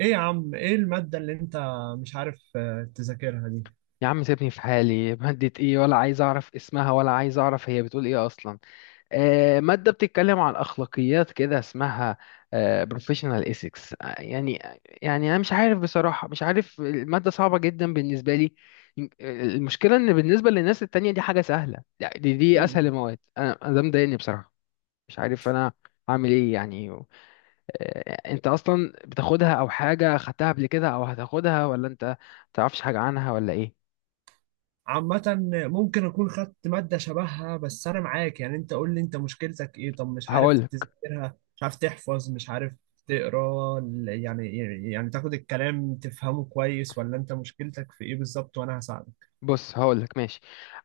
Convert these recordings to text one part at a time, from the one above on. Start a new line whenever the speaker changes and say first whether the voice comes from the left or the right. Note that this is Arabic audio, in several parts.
right: ايه يا عم، ايه المادة اللي انت مش عارف تذاكرها دي؟
left: يا عم، سيبني في حالي. مادة ايه؟ ولا عايز اعرف اسمها، ولا عايز اعرف هي بتقول ايه اصلا. مادة بتتكلم عن اخلاقيات كده اسمها. Professional ethics، يعني انا مش عارف بصراحة، مش عارف. المادة صعبة جدا بالنسبة لي. المشكلة ان بالنسبة للناس التانية دي حاجة سهلة، يعني دي اسهل المواد. انا ده مضايقني بصراحة. مش عارف انا عامل ايه يعني. انت اصلا بتاخدها، او حاجة خدتها قبل كده، او هتاخدها، ولا انت متعرفش حاجة عنها ولا ايه؟
right: عامة ممكن اكون خدت مادة شبهها، بس انا معاك. يعني انت قول لي، انت مشكلتك ايه؟ طب مش عارف
left: هقول
right: تذاكرها، مش عارف تحفظ، مش عارف تقرا يعني، يعني تاخد الكلام تفهمه كويس، ولا انت مشكلتك في ايه بالظبط وانا هساعدك؟
left: بص، هقول لك. ماشي.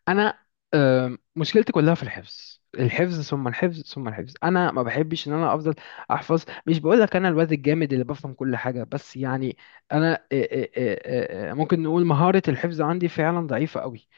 left: انا، مشكلتي كلها في الحفظ، الحفظ ثم الحفظ ثم الحفظ. انا ما بحبش ان انا افضل احفظ. مش بقول لك انا الواد الجامد اللي بفهم كل حاجه، بس يعني انا ممكن نقول مهاره الحفظ عندي فعلا ضعيفه قوي.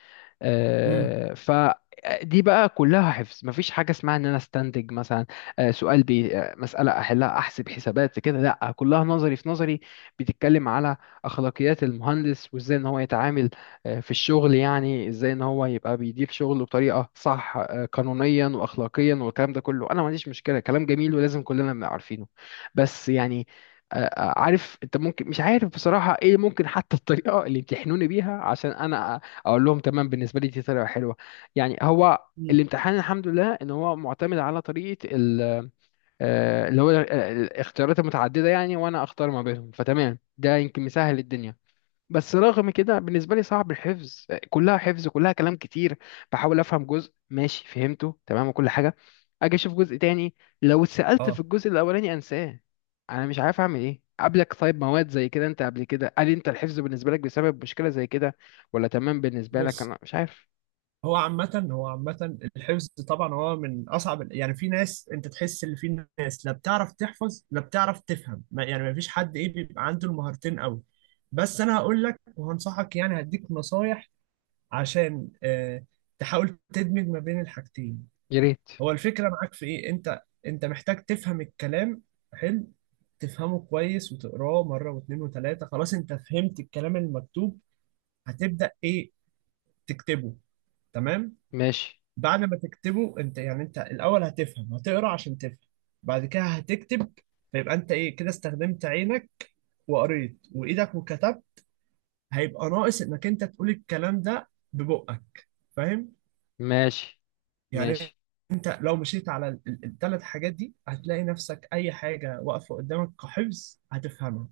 right: مم.
left: فدي بقى كلها حفظ، مفيش حاجة اسمها ان انا استنتج مثلا، سؤال بي آه، مسألة احلها، احسب حسابات كده. لا، كلها نظري في نظري. بتتكلم على اخلاقيات المهندس وازاي ان هو يتعامل في الشغل. يعني ازاي ان هو يبقى بيدير شغله بطريقة صح، قانونيا واخلاقيا، والكلام ده كله انا ما عنديش مشكلة، كلام جميل ولازم كلنا نبقى عارفينه. بس يعني عارف انت؟ ممكن مش عارف بصراحة ايه. ممكن حتى الطريقة اللي يمتحنوني بيها عشان انا اقول لهم تمام بالنسبه لي دي طريقه حلوه. يعني هو
right: مم.
left: الامتحان، الحمد لله، ان هو معتمد على طريقه ال- آه، اللي هو ال- آه، الاختيارات المتعدده، يعني وانا اختار ما بينهم. فتمام، ده يمكن مسهل الدنيا. بس رغم كده بالنسبة لي صعب، الحفظ كلها حفظ، كلها كلام كتير. بحاول أفهم جزء، ماشي فهمته تمام وكل حاجة. أجي أشوف جزء تاني، لو اتسألت في
right: اه،
left: الجزء الأولاني أنساه. أنا مش عارف أعمل إيه. قبلك طيب مواد زي كده، أنت قبل كده هل أنت الحفظ بالنسبة لك بسبب مشكلة زي كده، ولا تمام بالنسبة لك؟
right: بص،
left: أنا مش عارف.
right: هو عامة الحفظ طبعا هو من أصعب يعني، في ناس أنت تحس إن في ناس لا بتعرف تحفظ لا بتعرف تفهم، ما يعني ما فيش حد إيه بيبقى عنده المهارتين أوي. بس أنا هقول لك وهنصحك، يعني هديك نصايح عشان تحاول تدمج ما بين الحاجتين.
left: يا ريت.
right: هو الفكرة معاك في إيه؟ أنت محتاج تفهم الكلام، حلو، تفهمه كويس وتقراه مرة واتنين وتلاتة. خلاص، أنت فهمت الكلام المكتوب، هتبدأ إيه؟ تكتبه. تمام؟
left: ماشي.
right: بعد ما تكتبه انت، يعني انت الاول هتفهم، هتقرا عشان تفهم، بعد كده هتكتب. فيبقى انت ايه كده؟ استخدمت عينك وقريت، وايدك وكتبت. هيبقى ناقص انك انت تقول الكلام ده ببقك، فاهم
left: ماشي.
right: يعني؟
left: ماشي.
right: انت لو مشيت على الثلاث حاجات دي هتلاقي نفسك اي حاجه واقفه قدامك كحفظ هتفهمها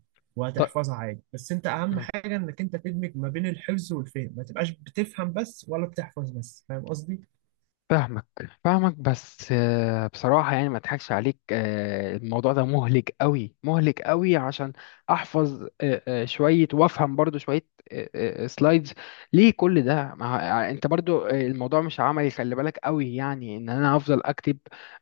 left: طيب.
right: وهتحفظها عادي. بس انت اهم حاجه انك انت تدمج ما بين الحفظ والفهم، ما تبقاش بتفهم بس ولا بتحفظ بس، فاهم قصدي؟
left: فاهمك، فاهمك. بس بصراحة يعني ما اضحكش عليك، الموضوع ده مهلك قوي، مهلك قوي، عشان احفظ شوية وافهم برضو شوية سلايدز. ليه كل ده؟ انت برضو الموضوع مش عملي، خلي بالك قوي. يعني ان انا افضل اكتب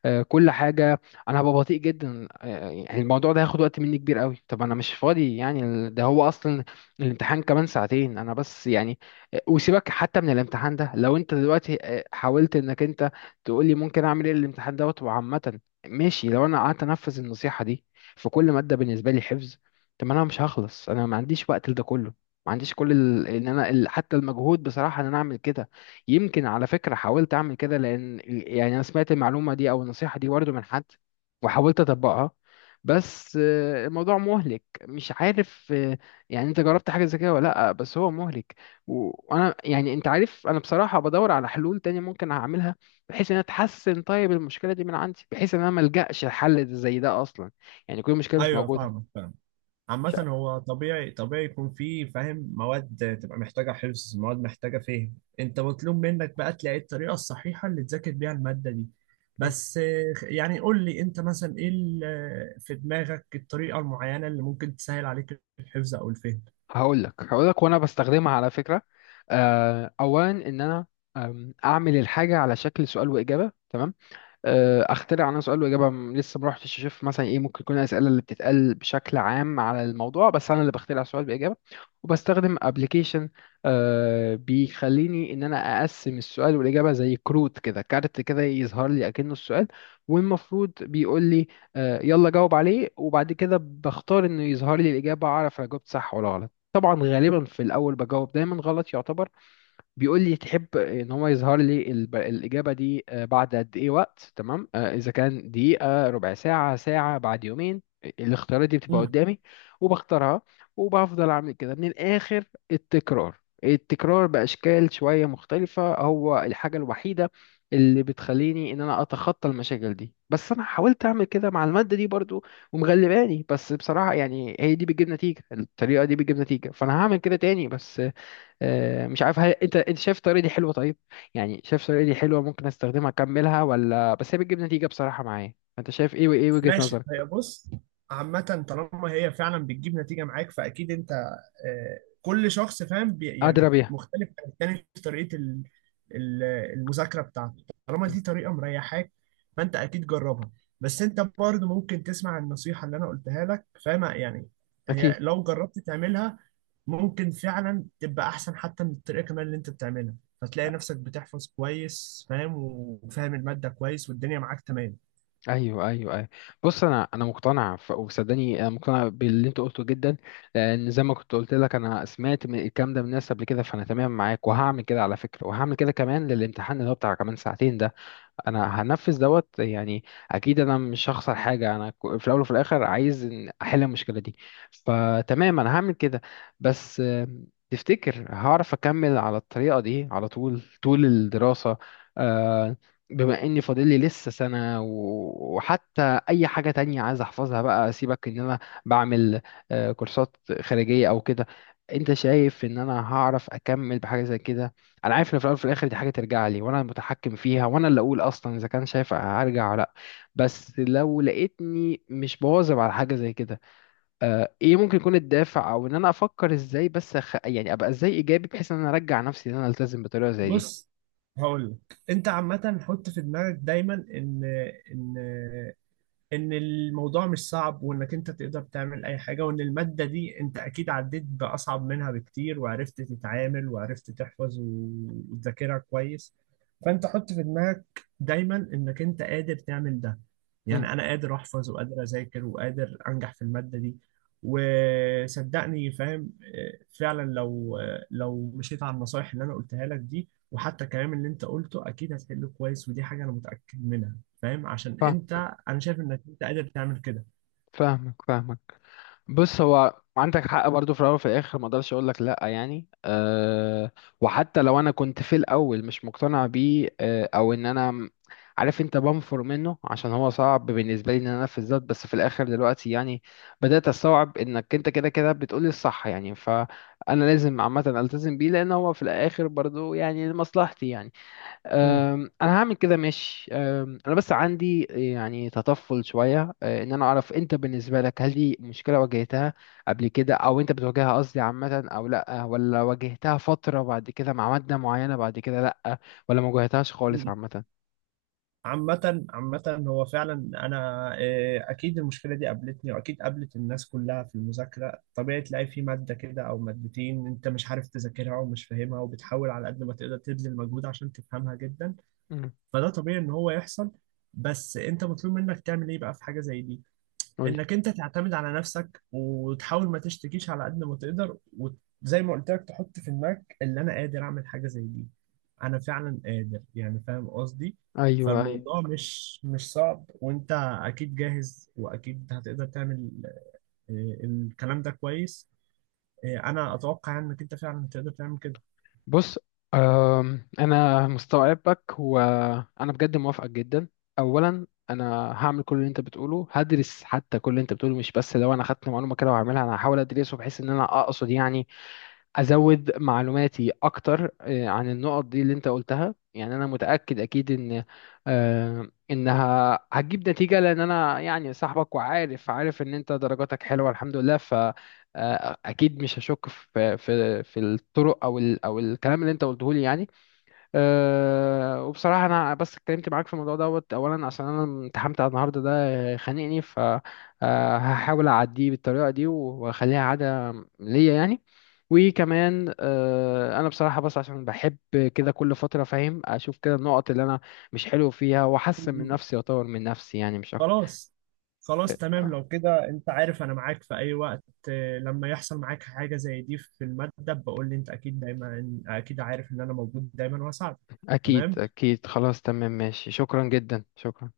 left: كل حاجة، انا هبقى بطيء جدا. يعني الموضوع ده هياخد وقت مني كبير قوي. طب انا مش فاضي، يعني ده هو اصلا الامتحان كمان ساعتين، انا بس يعني. وسيبك حتى من الامتحان ده، لو انت دلوقتي حاولت انك انت تقول لي ممكن اعمل ايه. الامتحان دوت وعامه ماشي، لو انا قعدت انفذ النصيحه دي في كل ماده بالنسبه لي حفظ، طب ما انا مش هخلص. انا ما عنديش وقت لده كله، ما عنديش كل ال، ان انا ال، حتى المجهود بصراحه ان انا اعمل كده. يمكن على فكره حاولت اعمل كده، لان يعني انا سمعت المعلومه دي او النصيحه دي برضه من حد، وحاولت اطبقها. بس الموضوع مهلك، مش عارف. يعني انت جربت حاجه زي كده ولا لا؟ بس هو مهلك. وانا يعني انت عارف، انا بصراحه بدور على حلول تانية ممكن اعملها بحيث ان أنا اتحسن. طيب المشكله دي من عندي، بحيث ان انا ما الجاش لحل زي ده اصلا، يعني كل مشكله مش
right: ايوه،
left: موجوده.
right: فاهمك فاهمك. عامة
left: مش
right: هو طبيعي، طبيعي يكون فيه، فاهم، مواد تبقى محتاجة حفظ، مواد محتاجة فهم. انت مطلوب منك بقى تلاقي الطريقة الصحيحة اللي تذاكر بيها المادة دي. بس يعني قول لي انت مثلا ايه في دماغك الطريقة المعينة اللي ممكن تسهل عليك الحفظ او الفهم؟
left: هقول لك، وانا بستخدمها على فكره. اولا ان انا، اعمل الحاجه على شكل سؤال واجابه، تمام؟ اخترع انا سؤال واجابه. لسه ما رحتش اشوف مثلا ايه ممكن يكون الاسئله اللي بتتقال بشكل عام على الموضوع، بس انا اللي بخترع سؤال باجابه، وبستخدم ابلكيشن بيخليني ان انا اقسم السؤال والاجابه زي كروت كده، كارت كده يظهر لي اكنه السؤال، والمفروض بيقول لي يلا جاوب عليه. وبعد كده بختار انه يظهر لي الاجابه، اعرف انا جاوبت صح ولا غلط. طبعا غالبا في الاول بجاوب دايما غلط، يعتبر. بيقول لي تحب ان هو يظهر لي الاجابه دي بعد قد ايه وقت؟ تمام، اذا كان دقيقه، ربع ساعه، ساعه، بعد يومين، الاختيارات دي بتبقى قدامي وبختارها. وبفضل اعمل كده. من الاخر، التكرار، التكرار باشكال شويه مختلفه، هو الحاجه الوحيده اللي بتخليني ان انا اتخطى المشاكل دي. بس انا حاولت اعمل كده مع الماده دي برضو ومغلباني. بس بصراحه يعني هي دي بتجيب نتيجه، الطريقه دي بتجيب نتيجه، فانا هعمل كده تاني. بس مش عارف، هل انت شايف الطريقه دي حلوه؟ طيب يعني شايف الطريقه دي حلوه ممكن استخدمها اكملها، ولا بس هي بتجيب نتيجه بصراحه معايا؟ انت شايف ايه، وايه وجهه
right: ماشي،
left: نظرك؟
right: هي بص، عامة طالما هي فعلا بتجيب نتيجة معاك فأكيد أنت كل شخص فاهم
left: ادرى
right: يعني
left: بيها.
right: مختلف عن التاني في طريقة ال- المذاكرة بتاعته. طالما
left: مم.
right: دي طريقة مريحاك فأنت أكيد جربها. بس أنت برضه ممكن تسمع النصيحة اللي أنا قلتها لك، فاهم يعني؟ هي
left: اكيد.
right: لو جربت تعملها ممكن فعلا تبقى أحسن حتى من الطريقة كمان اللي أنت بتعملها، فتلاقي نفسك بتحفظ كويس فاهم، وفاهم المادة كويس، والدنيا معاك تمام.
left: ايوه، ايوه، ايوه. بص، انا مقتنع. وصدقني انا مقتنع باللي انت قلته جدا، لان زي ما كنت قلت لك انا سمعت من الكلام ده من ناس قبل كده. فانا تمام معاك، وهعمل كده على فكره، وهعمل كده كمان للامتحان اللي هو بتاع كمان ساعتين ده. انا هنفذ دوت، يعني اكيد انا مش هخسر حاجه. انا في الاول وفي الاخر عايز إن احل المشكله دي، فتمام انا هعمل كده. بس تفتكر هعرف اكمل على الطريقه دي على طول طول الدراسه؟ آه، بما اني فاضل لي لسه سنه، وحتى اي حاجه تانية عايز احفظها بقى، سيبك ان انا بعمل كورسات خارجيه او كده، انت شايف ان انا هعرف اكمل بحاجه زي كده؟ انا عارف ان في الاول وفي الاخر دي حاجه ترجع لي، وانا المتحكم فيها، وانا اللي اقول اصلا اذا كان شايف هرجع ولا لا. بس لو لقيتني مش بواظب على حاجه زي كده، آه ايه ممكن يكون الدافع، او ان انا افكر ازاي، بس يعني ابقى ازاي ايجابي بحيث ان انا ارجع نفسي ان انا التزم بطريقه زي دي؟
right: بص هقول لك انت، عامه حط في دماغك دايما ان ان الموضوع مش صعب، وانك انت تقدر تعمل اي حاجة، وان المادة دي انت اكيد عديت باصعب منها بكتير وعرفت تتعامل وعرفت تحفظ وتذاكرها كويس. فانت حط في دماغك دايما انك انت قادر تعمل ده،
left: مم.
right: يعني انا قادر احفظ وقادر اذاكر وقادر انجح في المادة دي. وصدقني فاهم، فعلا لو لو مشيت على النصايح اللي انا قلتها لك دي وحتى الكلام اللي انت قلته، اكيد هتحله كويس، ودي حاجة انا متأكد منها، فاهم؟ عشان
left: فاهمك،
right: انت، انا شايف انك انت قادر تعمل كده.
left: فاهمك، فاهمك. بص، هو عندك حق برضو. في الاول وفي الاخر ما اقدرش اقول لك لا، يعني أه. وحتى لو انا كنت في الاول مش مقتنع بيه، او ان انا عارف انت، بنفر منه عشان هو صعب بالنسبه لي ان انا انفذ ده. بس في الاخر دلوقتي يعني بدات استوعب انك انت كده كده بتقولي الصح، يعني فانا لازم عامه التزم بيه، لان هو في الاخر برضو يعني لمصلحتي يعني.
right: مم.
left: انا هعمل كده، ماشي. انا بس عندي يعني تطفل شويه. ان انا اعرف انت بالنسبه لك هل دي مشكله واجهتها قبل كده، او انت بتواجهها قصدي عامه؟ او لا، ولا واجهتها فتره بعد كده مع ماده معينه بعد كده لا؟ ولا ما واجهتهاش خالص
right: مم.
left: عامه؟
right: عامة هو فعلا أنا، أكيد المشكلة دي قابلتني وأكيد قابلت الناس كلها في المذاكرة. طبيعي تلاقي في مادة كده أو مادتين أنت مش عارف تذاكرها ومش فاهمها، وبتحاول على قد ما تقدر تبذل مجهود عشان تفهمها جدا.
left: مم.
right: فده طبيعي إن هو يحصل. بس أنت مطلوب منك تعمل إيه بقى في حاجة زي دي؟
left: قولي.
right: انك انت تعتمد على نفسك وتحاول ما تشتكيش على قد ما تقدر، وزي ما قلت لك تحط في دماغك اللي انا قادر اعمل حاجه زي دي، انا فعلا قادر، يعني فاهم قصدي؟
left: ايوه، ايوه.
right: فالموضوع مش صعب، وانت اكيد جاهز واكيد هتقدر تعمل. الكلام ده كويس. انا اتوقع يعني انك انت فعلا هتقدر تعمل
left: بص، انا مستوعبك وانا بجد موافقك جدا. اولا انا هعمل كل اللي انت بتقوله، هدرس حتى كل اللي انت بتقوله، مش بس لو انا خدت معلومه كده وهعملها. انا هحاول ادرسه بحيث ان انا اقصد يعني ازود معلوماتي اكتر عن النقط دي اللي انت قلتها. يعني انا متاكد اكيد ان انها هتجيب نتيجه، لان انا يعني صاحبك، وعارف ان انت درجاتك حلوه الحمد لله. ف اكيد مش هشك في الطرق، او الكلام اللي انت قلته لي، يعني أه. وبصراحة أنا بس اتكلمت معاك في الموضوع دوت أولا عشان أنا امتحنت على النهاردة ده، خانقني. فهحاول أعديه بالطريقة دي، وأخليها عادة ليا يعني. وكمان أنا بصراحة بس عشان بحب كده كل فترة، فاهم، أشوف كده النقط اللي أنا مش حلو فيها، وأحسن من
right: كده.
left: نفسي، وأطور من نفسي، يعني مش أكتر.
right: خلاص، خلاص تمام.
left: أه،
right: لو كده انت عارف انا معاك في اي وقت. لما يحصل معاك حاجة زي دي في المادة بقول لي انت، اكيد دايما، اكيد عارف ان انا موجود دايما واساعدك.
left: أكيد،
right: تمام.
left: أكيد. خلاص تمام، ماشي، شكرا جدا، شكرا.